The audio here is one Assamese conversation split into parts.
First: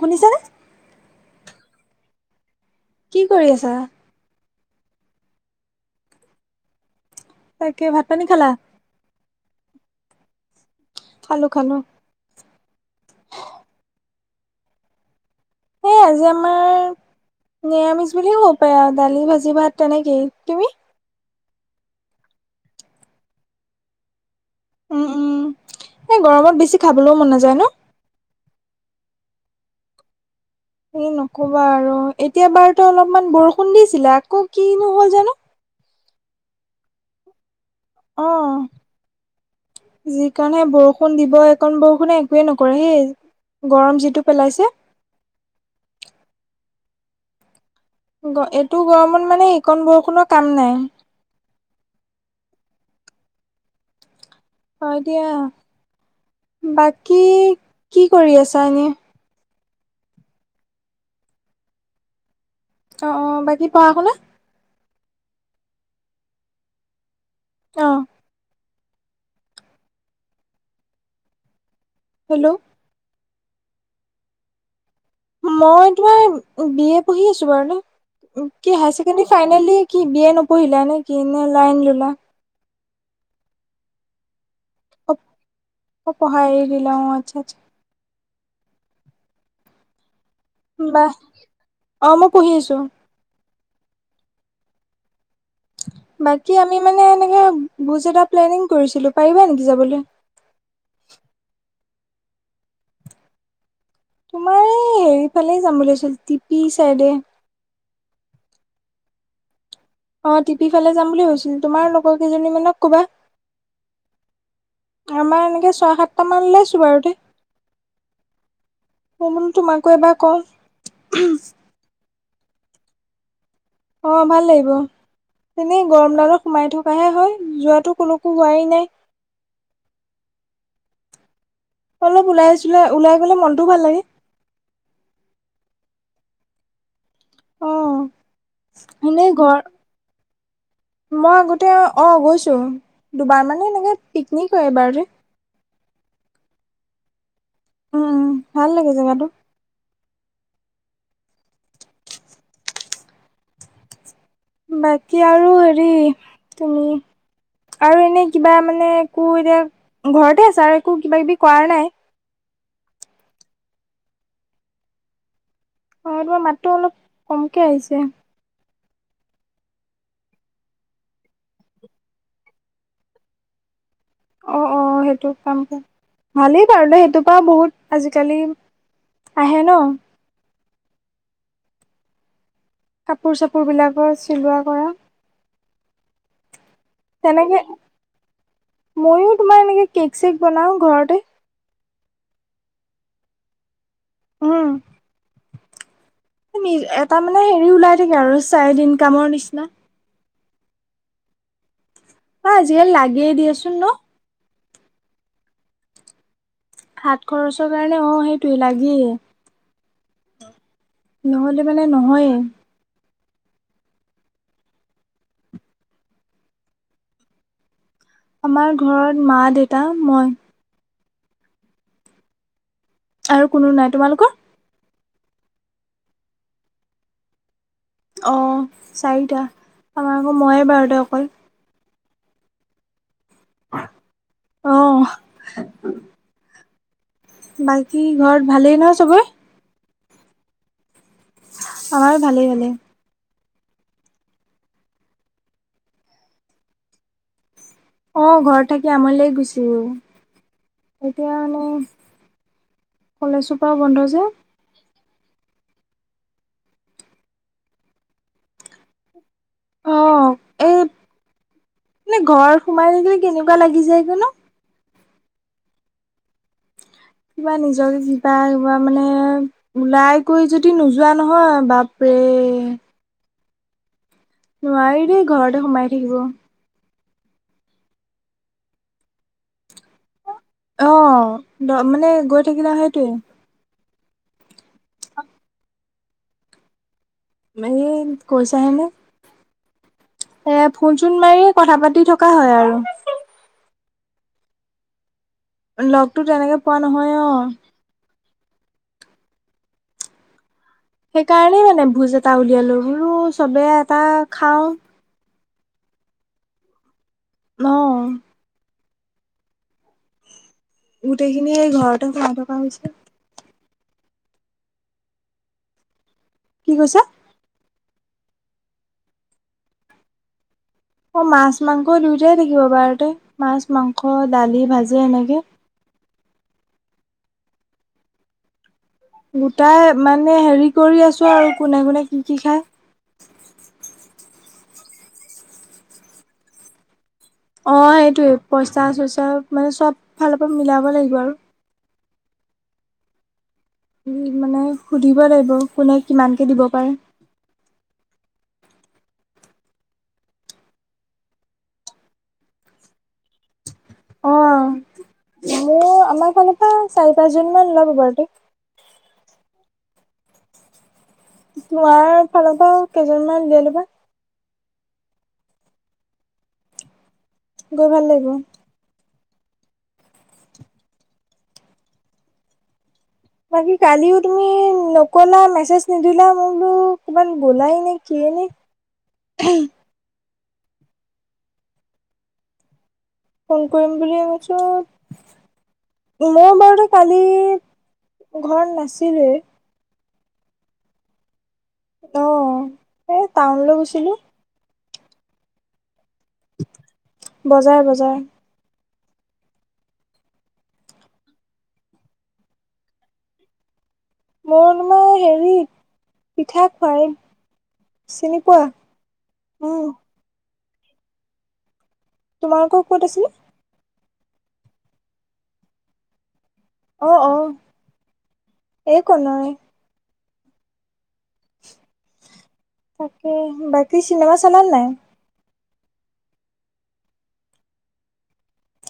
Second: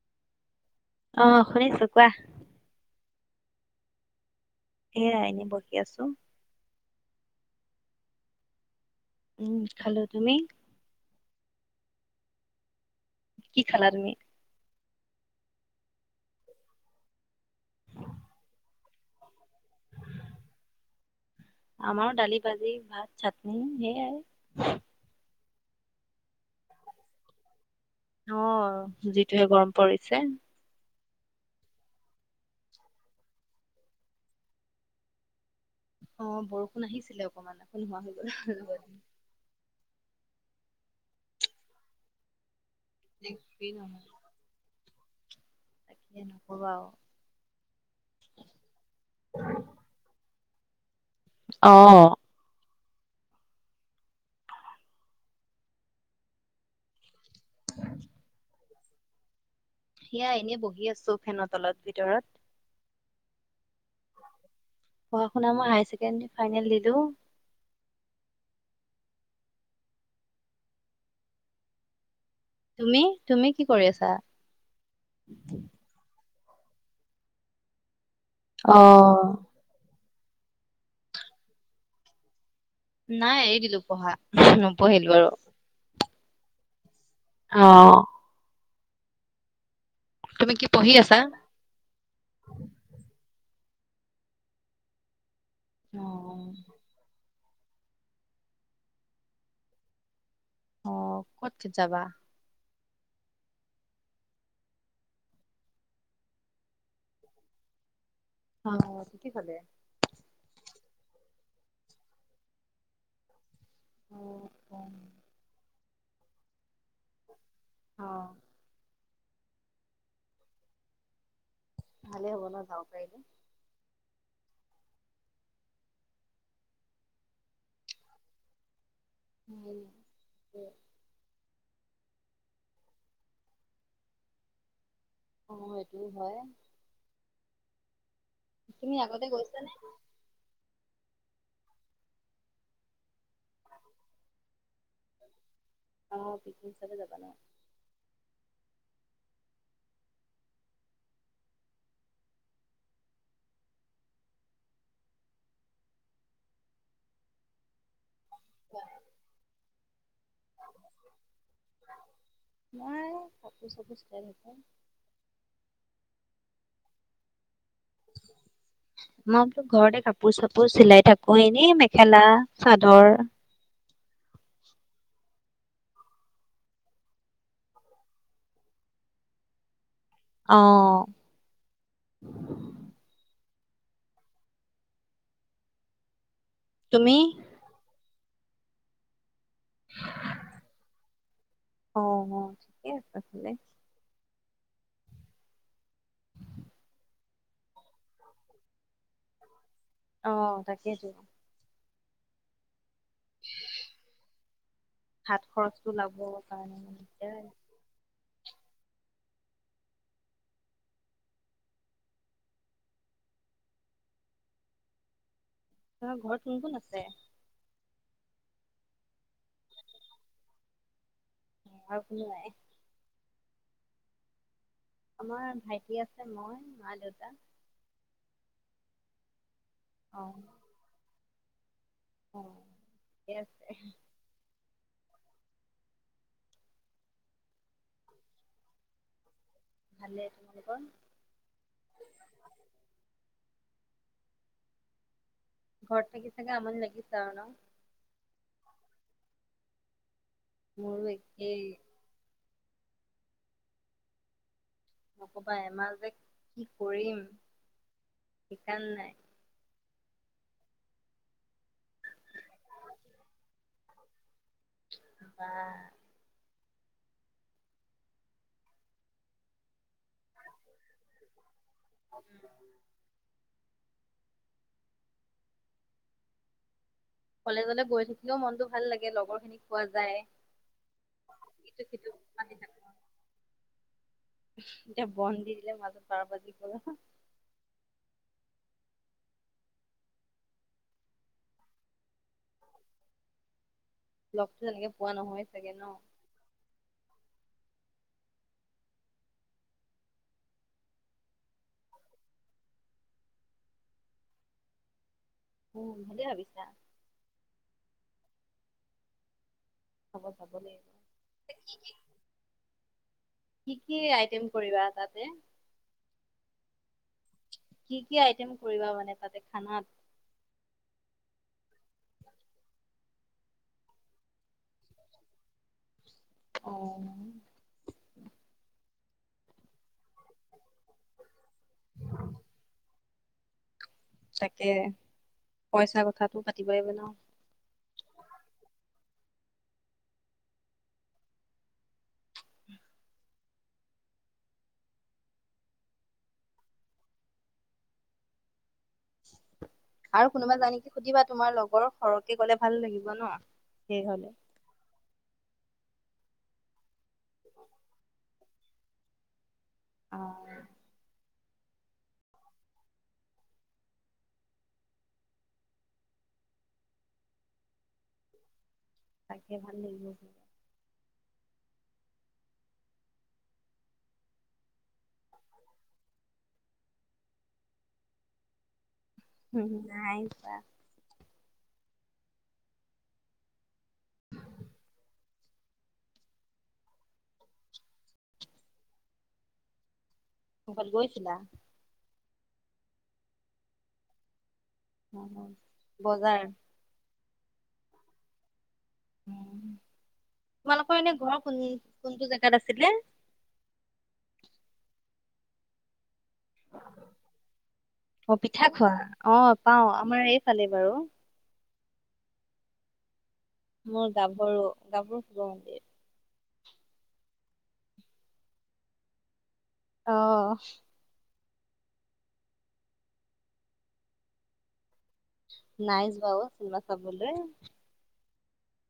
শুনিছানে অ', শুনিছো কোৱা। কি কৰি আছা? এয়া, এনে বহি আছো। তাকে, ভাত পানী খালা? উম, খালো, তুমি? খালো-খালো। কি খালা তুমি? সেই, আজি আমাৰ নিৰামিষ বুলি ক'ব পাৰি আৰু, দালি, ভাজি ভাত তেনেকেই, তুমি? আমাৰো দালি, ভাজি, ভাত, চাটনি সেইয়াই। উম, উম, এ গৰমত বেছি খাবলৈও মন নাযায় ন'? অ', যিটোহে গৰম পৰিছে। হে' নকবা আৰু, এতিয়া বাৰু তো অলপমান বৰষুণ দিছিলে। আকৌ, কিনো হ'ল জানো? অ' বৰষুণ আহিছিলে অকমান, আকৌ নোহোৱা হৈ অ গ'ল লগতে। কাৰণ সেই বৰষুণ দিব, এইকণ বৰষুণে একোৱেই নকৰে। সেই, গৰম যিটো পেলাইছে। তাকেহে, নকবা আৰু। গ- এইটো গৰমত মানে এইকণ বৰষুণৰ কাম নাই। অ', হয় দিয়া, বাকী কি কৰি আছা এনেই? সেয়া এনেই বহি আছো, ফেনৰ তলত, ভিতৰত। অ অ বাকী পঢ়া শুনা পঢ়া শুনা মই, হাইছেকেণ্ডৰি ফাইনেল দিলো। অ', হেল্ল' তুমি, তুমি কি কৰি আছা? মইটো বি এ পঢ়ি আছো বাৰু এনেই, অ কি হাইয়াৰ চেকেণ্ডেৰী ফাইনেল দি কি বিএ নপঢ়িলা নে কিনে লাইন ললা? নাই এৰি দিলো পঢ়া, অ নপঢ়িলো আৰু। পঢ়া এৰি দিলো মই। অ', তুমি কি পঢ়ি বাহ আছা অ', মই পঢ়ি আছো। অ বাকী আমি মানে এনেকে ভোজ এটা প্লেনিং কৰিছিলো, পাৰিবা নেকি যাবলৈ? অ ক'ত যাবা তোমাৰ এই হেৰি ফালে যাম বুলি ভাবিছিলো, টিপি চাইডে। অ', কি ভাল অ', টিপি ফালে যাম বুলি ভাবিছিলো, তোমাৰ লগৰ কেইজনী মানক ক'বা। অ আমাৰ এনেকে ছয় সাতটা মান লৈ বাৰতে অ [unintelligible] মই বোলো তোমাকো এবাৰ কওঁ। ভাল হব ন' যাব পাৰিব। অ', ভাল লাগিব। তেনে গৰম ডালত সোমাই থকাহে হয় যোৱাটো কোনো হোৱাই নাই। উ। অলপ ওলাই, ওলাই গলেও মনটো ভাল লাগে। অ', সেইটো হয়। অ', তুমি আগতে এনেই গৈছা ঘৰ নে? মই আগতে অ', গৈছো দুবাৰ মানে এনেকে পিকনিক হয় এবাৰ যে আহ পিকনিক হচাপে যাবা নহ [inaudible] উম, উম, ভাল লাগে জেগাটো। বাকী আৰু হেৰি তুমি আৰু এনেই কিবা মানে একো এতিয়া ঘৰতে আছা আৰু একো কিবা কিবি কৰা নাই। নোৱাৰে অফিচ চফিচ তেনেকে। হয় তোমাৰ মাতটো অলপ কম ময়ো ঘৰতে কাপোৰ চাপোৰ চিলাই থাকো এনে মেখেলা চাদৰ। অ', অ', সেইটো কামটো ভালেই বাৰু সেইটোৰ পৰা বহুত আজিকালি আহে ন। অ'। কাপোৰ চাপোৰবিলাকৰ চিলোৱা কৰা। তুমি? তেনেকে ময়ো তোমাৰ এনেকে কেক চেক বনাও ঘৰতে। অ', ঠিকেই আছে ভলে। উম। এটা মানে হেৰি ওলাই থাকে আৰু চাইদ ইনকামৰ নিচিনা। অ', তাকেইটো। অ', আজিকালি লাগিয়ে দিয়াচোন ন? হাত খৰচটো ওলাব কাৰণে। মানে হাত দিগদাৰ খৰচৰ কাৰণে অ' সেইটোোৱে লাগেই। নহ'লে মানে নহয়ে। তোমাৰ ঘৰত কোন কোন আছে? আমাৰ ঘৰত মা দেউতা মই। আৰু কোনো নাই? আৰু কোনো নাই। তোমালোকৰ? আমাৰ ভাইটি আছে মই মা দেউতা। অ', চাৰিটা আমাৰ অ আকৌ ময়ে বাৰু দে অকল। অ', ঠিকে আছে। অহ। বাকী ঘৰত ভালেই ন চবেই? ভালে। তোমালোকৰ? আমাৰো ভালেই ভালে। ঘৰত থাকি চাগে আমনি লাগিছে আৰু ন? অহ ঘৰত থাকি আমনি লাগি গৈছে। মোৰো এতিয়া একেই মানে কলেজখোপা বন্ধ যে। নকবা এমাহ যে কি কৰিম সিতান নাই। অ', এই মানে ঘৰত সোমাই থাকিলে কেনেকুৱা লাগি যায় গৈ ন। কি ক'বা। কিবা নিজকে কিবা কিবা মানে ওলাই কৰি যদি নোযোৱা নহয় বাপৰে নোৱাৰি দেই ঘৰতে সোমাই থাকিব। কলেজলে গৈ থাকিলেওঁ মনটো ভাল লাগে, লগৰখিনিক পোৱা যায়। অহ, ইটো সিটো মানে গৈ পাতি থাকিলা থাকো সেইটোৱে। এতিয়া বন্ধ দি দিলে [unintelligible] এ কৈছা হে নে! এ ফোন চোন মাৰি কথা পাতি থকা হয় আৰু। লগতো তেনেকে পোৱা নহয়ে। লগতো তেনেকে পোৱা নহয় অ'। সেইকাৰণেই মানে ভোজ এটা উলিয়ালো, বোলো চবে এটা খাওঁ। উম, ভালেই ভাবিছা। অ'। হ'ব। গোটেইখিনিয়ে ঘৰতে সোমাই থকা হৈছে। কি কি আইটেম কৰিবা তাতে? কি কৈছা? কি কি আইটেম কৰিবা মানে তাতে খানাত? অ মাছ, মাংস দুয়োটাই থাকিব বাৰুতে মাছ, মাংস, দালি, ভাজি এনেকে। [inaudible] অহ। গোটাই মানে হেৰি কৰি আছো আৰু কোনে কোনে কি কি খায়? তাকে পইচা কথাতটো পাতিবা লাগিব ন। অ এইটোয়ে পইচা-চইচা মানে চব ফালৰ পৰা মিলাব লাগিব আৰু। মানে সুধিব লাগিব, কোনে কিমানকে দিব পাৰে। আৰু কোনোবা যাই নেকি সুধিবা তোমাৰ লগৰ, সৰহকে গলে ভাল লাগিব ন। সেই অ হ'লে। মোৰ আমাৰ ফালৰ পৰা চাৰি - পাঁচজন মান [unintelligible] অ। তোমাৰ ফালৰ পৰা কেইজনমান দিয়াই ল'বা। গৈ ভাল লাগিব। তাকে ভাল লাগিব। বাকী কালিওঁ তুমি নকলা, মেছেজ নিদিলা, মই বোলো কৰবাত গোলাই নে কি। [inaudible] উম নাই‌। ফোন কৰিম বুলি, তাৰপিছত মোৰ বাৰুতে কালি ঘৰত নাছিলেই। ক'ৰবাত গৈছিলা? অ এই টাউনলৈ গৈছিলো। অ বজাৰ? বজাৰ-বজাৰ। তোমালোকৰ এনে ঘৰ কোন-কোনটো জেগাত আছিলে? মই তোমাৰ হেৰিত অ পোৱা? পিঠা খোৱা, অ উম, পাওঁ আমাৰ এই ফালে বাৰু। তোমালোকৰ ক'ত আছিলে? মোৰ গাভৰু গাভৰু শিৱ মন্দিৰ। অ অ এ কোনোই অ। তাকে বাকী চিনেমা চলা নে নাই? নাই যোৱা ও চিনেমা চাবলৈ।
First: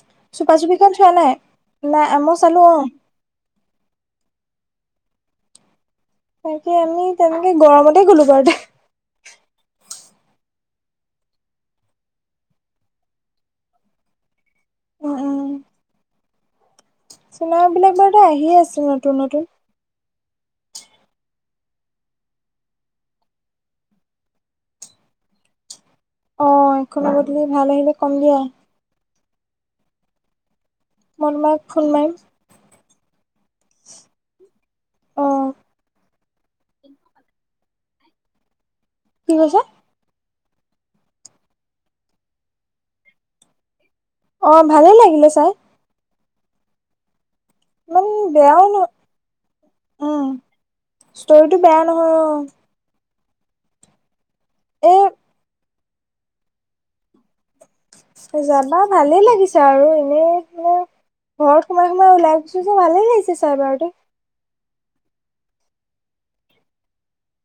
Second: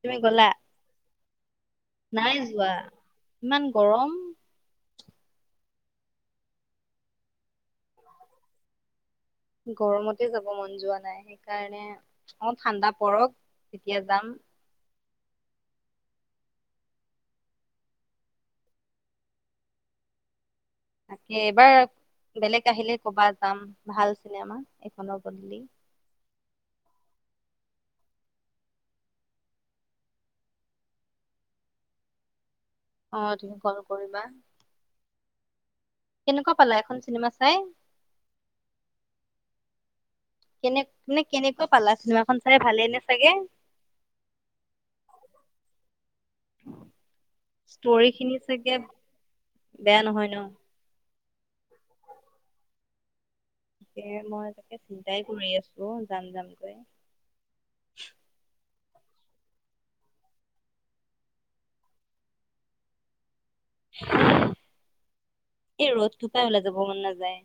তুমি গ'লা চুপা-চুপি খন চোৱা নাই? নাই মই চালো অ। ইমান গৰম। তাকে আমি তেনেকে গৰমতে গ'লো বাৰু দে। গৰমতে যাব মন যোৱা নাই, সেইকাৰণে অলপ ঠাণ্ডা পৰক। তেতিয়া যাম। উম উম। চিনেমা বিলাক বাৰু আহিয়ে আছে নতুন নতুন। তাকে এইবাৰ বেলেগ আহিলে ক'বা যাম, ভাল চিনেমা এইখনৰ বদলি। অ এখনৰ বদলি ভাল আহিলে কম দিয়া। মই তোমাক ফোন মাৰিম। অ তুমি কল কৰিবা। অ', কেনেকুৱা পালা সেইখন চিনেমা চাই? কি কৈছে? কেনে মানে কেনেকা পালা চিনেমাখন চাই ভালে নে চাগে। অ' ভালে লাগিলে চাই। ইমান ষ্টৰি খিনি বেয়াও চাগে ন বেয়া উম। নহয় ন। ষ্টৰিটো বেয়া নহয় অ' তে মই তাকে চিন্তাই কৰি আছো যাম যামকৈ। যাবা। ভালে লাগিছে আৰু এনেই মানে ঘৰত সোমাই সোমাই ওলাই গৈছো যে ভালে লাগিছে। চাৰ বাৰটে। এই ৰ'দ টো পাই ওলাই যাব মন নাযায়।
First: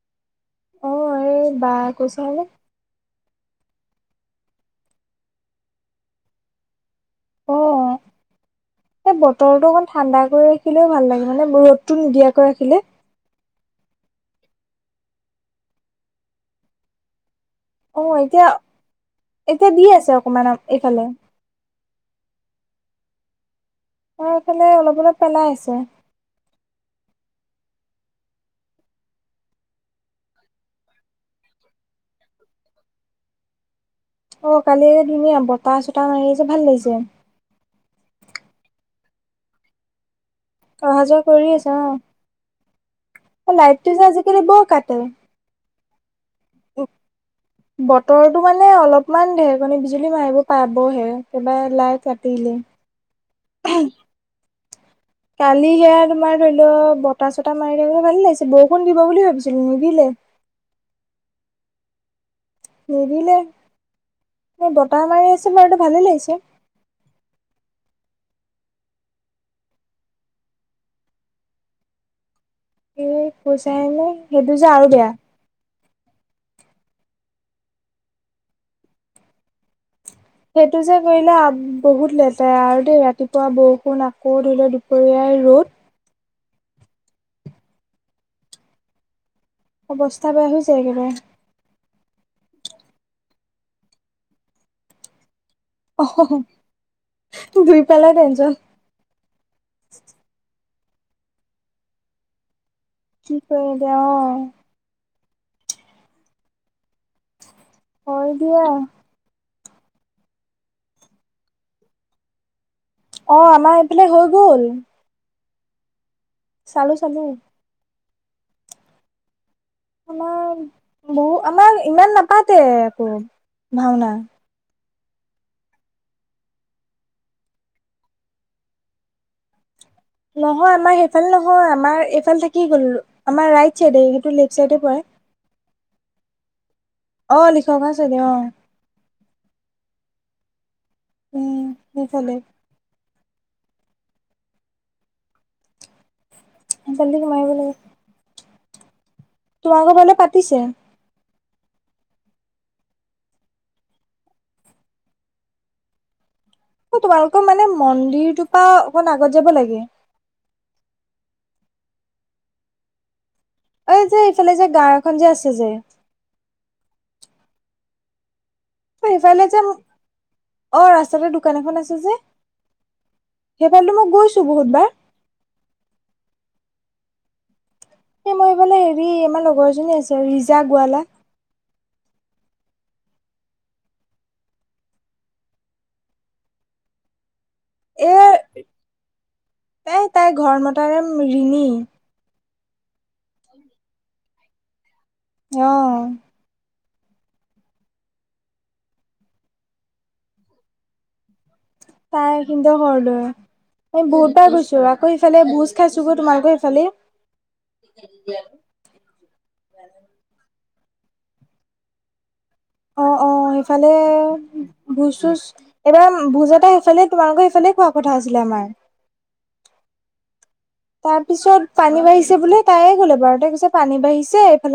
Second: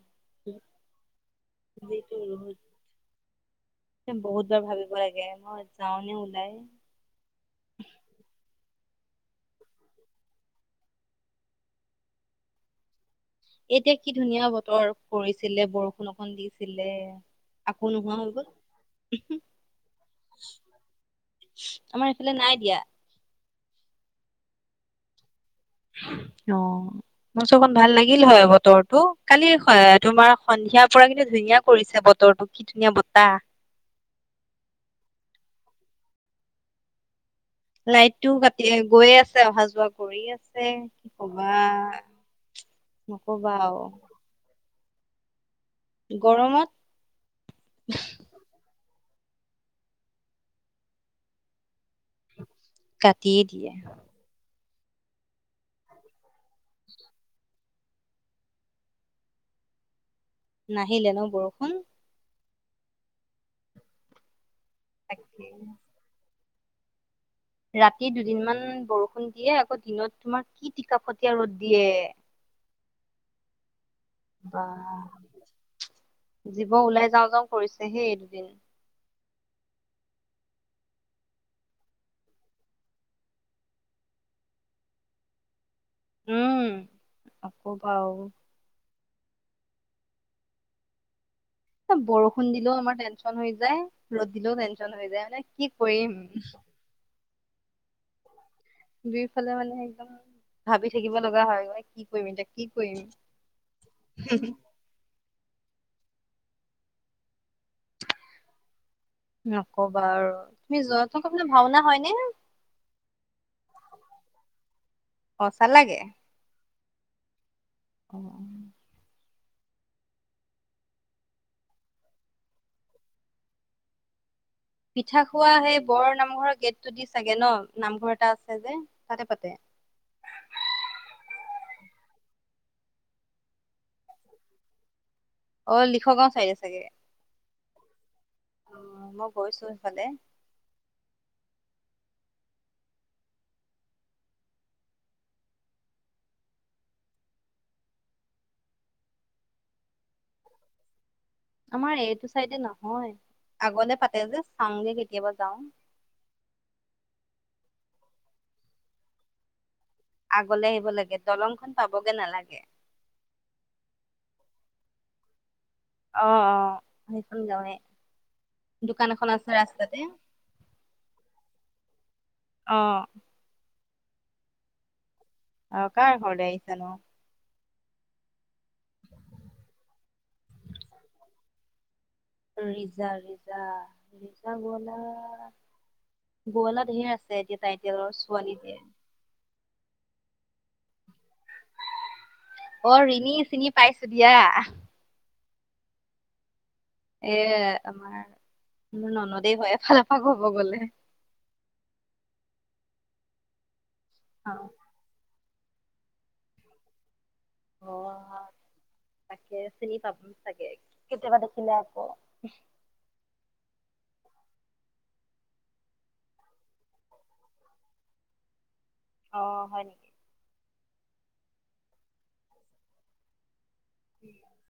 অ' এই বা কৈছে বোলে। বহুতবাৰ ভাবিব লাগে, মই যাওঁ নে ওলাই। সেই বতৰটো অকণ ঠাণ্ডা কৰি ৰাখিলেও ভাল লাগে, মানে ৰ'দতটো নিদিয়াকৈ ৰাখিলে। এতিয়া কি ধুনীয়া বতৰ কৰিছিলে বৰষুণ অকন দিছিলে। আকৌ নোহোৱা অ' হৈ এতিয়া গ'ল এতিয়া দি আছে অকমান এইফালে। আমাৰ এইফালে নাই দিয়া। আমাৰ এইফালে অলপ অলপ পেলাই আছে। অ' মোৰ চোৰ অকণ ভাল লাগিল হয়, বতৰটো কালি তোমাৰ সন্ধিয়াৰ পৰা কিন্তু ধুনীয়া কৰিছে বতৰ। বতৰটো কি ধুনীয়া বতাহ। অ' কালি ধনীয়া বতাহ চতাহ মাৰিছে ভাল লাগিছে। লাইটটো কাটি গৈয়ে আছে, অহা যোৱা কৰিয় আছে অহা কি যোৱা কৰি কবা। আছে [unintelligible] আৰু লাইটটো যে আজিকালি বৰ কাটে। গৰমত উ, বতৰটো মানে অলপ। অকমান ঢেৰেকণি বিজুলী মাৰিব পাবহে একবাৰে লাইট কাটিলে। কাটিয়ে দিয়ে। [inaudible] কালি সেয়া তোমাৰ ধৰি লওঁ বতাহ চতাহ মাৰি থাকিবলৈ ভাল লাগিছে, বৰষুণ দিব বুলি ভাবিছিলো নিদিলে। নাহিলে ন বৰষুণ। নিদিলে বতাহ মাৰি তাকে আছে বাৰুটো ভালে লাগিছে। ৰাতি দুদিনমান বৰষুণ দিয়ে, আকৌ দিনত তোমাৰ কি টিকাফটীয়া ৰ'দ দিয়ে। এ কয় চাহে নে সেইটো বা যে আৰু বেয়া। জীৱ ওলাই যাওঁ যাওঁ কৰিছেহেই এই দুদিন। সেইটো যে কৰিলে বহুত লেতেৰা আৰু দেই ৰাতিপুৱা বৰষুণ আকৌ ধৰি লওঁ দুপৰীয়াই। ৰ'দ উম আকৌ পাওঁ। অৱস্থা বেয়া হৈ যায় একেবাৰে। বৰষুণ দিলেওঁ আমাৰ টেনচন হৈ যায়, ৰ'দ দিলেওঁ টেনচন হৈ যায় নে কি। কি কৰিম। দুই ফালে টেনচন। দুইফালে মানে একদম ভাবি থাকিব লগা হয় মানে কি কৰিম এতিয়া। কি কৰিম কি কৰিম এতিয়া অ' হয় দিয়া। নকবা আৰু তুমি [unintelligible] ভাওনা হয় নে? অ' আমাৰ এইফালে হৈ গ'ল। অ' চালা গে। চালোঁ, চালোঁ। অ' আমাৰ বহু আমাৰ ইমান নাপাতে আকৌ ভাওনা। পিঠা খোৱা সেই বৰ নামঘৰৰ গেটটো দি চাগে ন নামঘৰ এটা আছে যে তাতে পাতে। নহয় আমাৰ সেইফালে নহয়, আমাৰ এইফাল থাকি গ'ল, আমাৰ ৰাইট চাইডে সেইটো লেফট চাইডে পৰে। অ' লিখকে চাই ন চাগে। অ' লিখক আছে দে অ'। কৈছো ইফালে। উম্, সেইফাল। জলদি কমাৰিব লাগে। তোমাৰ কথা পাতিছে। আমাৰ এইটো চাইডে নহয়, আগলে পাতে যে, চাওংগে কেতিয়াবা যাওঁ। অ' তোমালোকৰ মানে মন্দিৰটোৰ পৰা অকণ আগত যাব লাগে। আগলৈ আহিব লাগে, দলংখন পাবগে নালাগে। এই যে, এইফালে যে গাওঁ এখন যে আছে যে। অ' অ', সেইখন গাঁৱে। দোকান এখন সেইফালে আছে যে, ৰাস্তাতে। অ' ৰাস্তাতে দোকান এখন আছে যে। অ', সেইফালেদি মই গৈছো বহুতবাৰ। অ' কাৰ ঘৰলে আহিছানো? এ তোমাৰ সেইফালে হেৰি, আমাৰ লগৰ এজনী আছে ৰিজা গোৱালা। ৰিজা, ৰিজা, ৰিজা গোৱালা, গোৱালা ধেৰ আছে। একে টাইটেলৰ এ ছোৱালী নে। তাই, তাইৰ ঘৰত মতা নাম ৰিণী। অ' ৰিণী, চিনি পাইছো দিয়া। অ'। এ আমাৰ, মোৰ ননদে হয়, এফালপা ক'ব গ'লে। তাই কিন্তু ঘৰত, বহুতবাৰ অ', গৈছো আকৌ ইফালে বুজ। খাইছোগৈ তোমালোকৰ সেইফালে। অ', তাকে চিনি পাম। তাকে, কেতিয়বা দেখিলে আকৌ। অ' অ'। অ' সেইফালে, ভুজ চোজ। এইবাৰ ভুজ এটা সেইফালে তোমালোকৰ সেইফালে খোৱা কথা আছিলে। আমাৰ। অ' হয় নেকি? তাৰ পিছত পানী বাঢ়িছে বোলে। তাইয়ে ক'লে বাৰু, কৈছে পানী বাঢ়িছে এইফালে।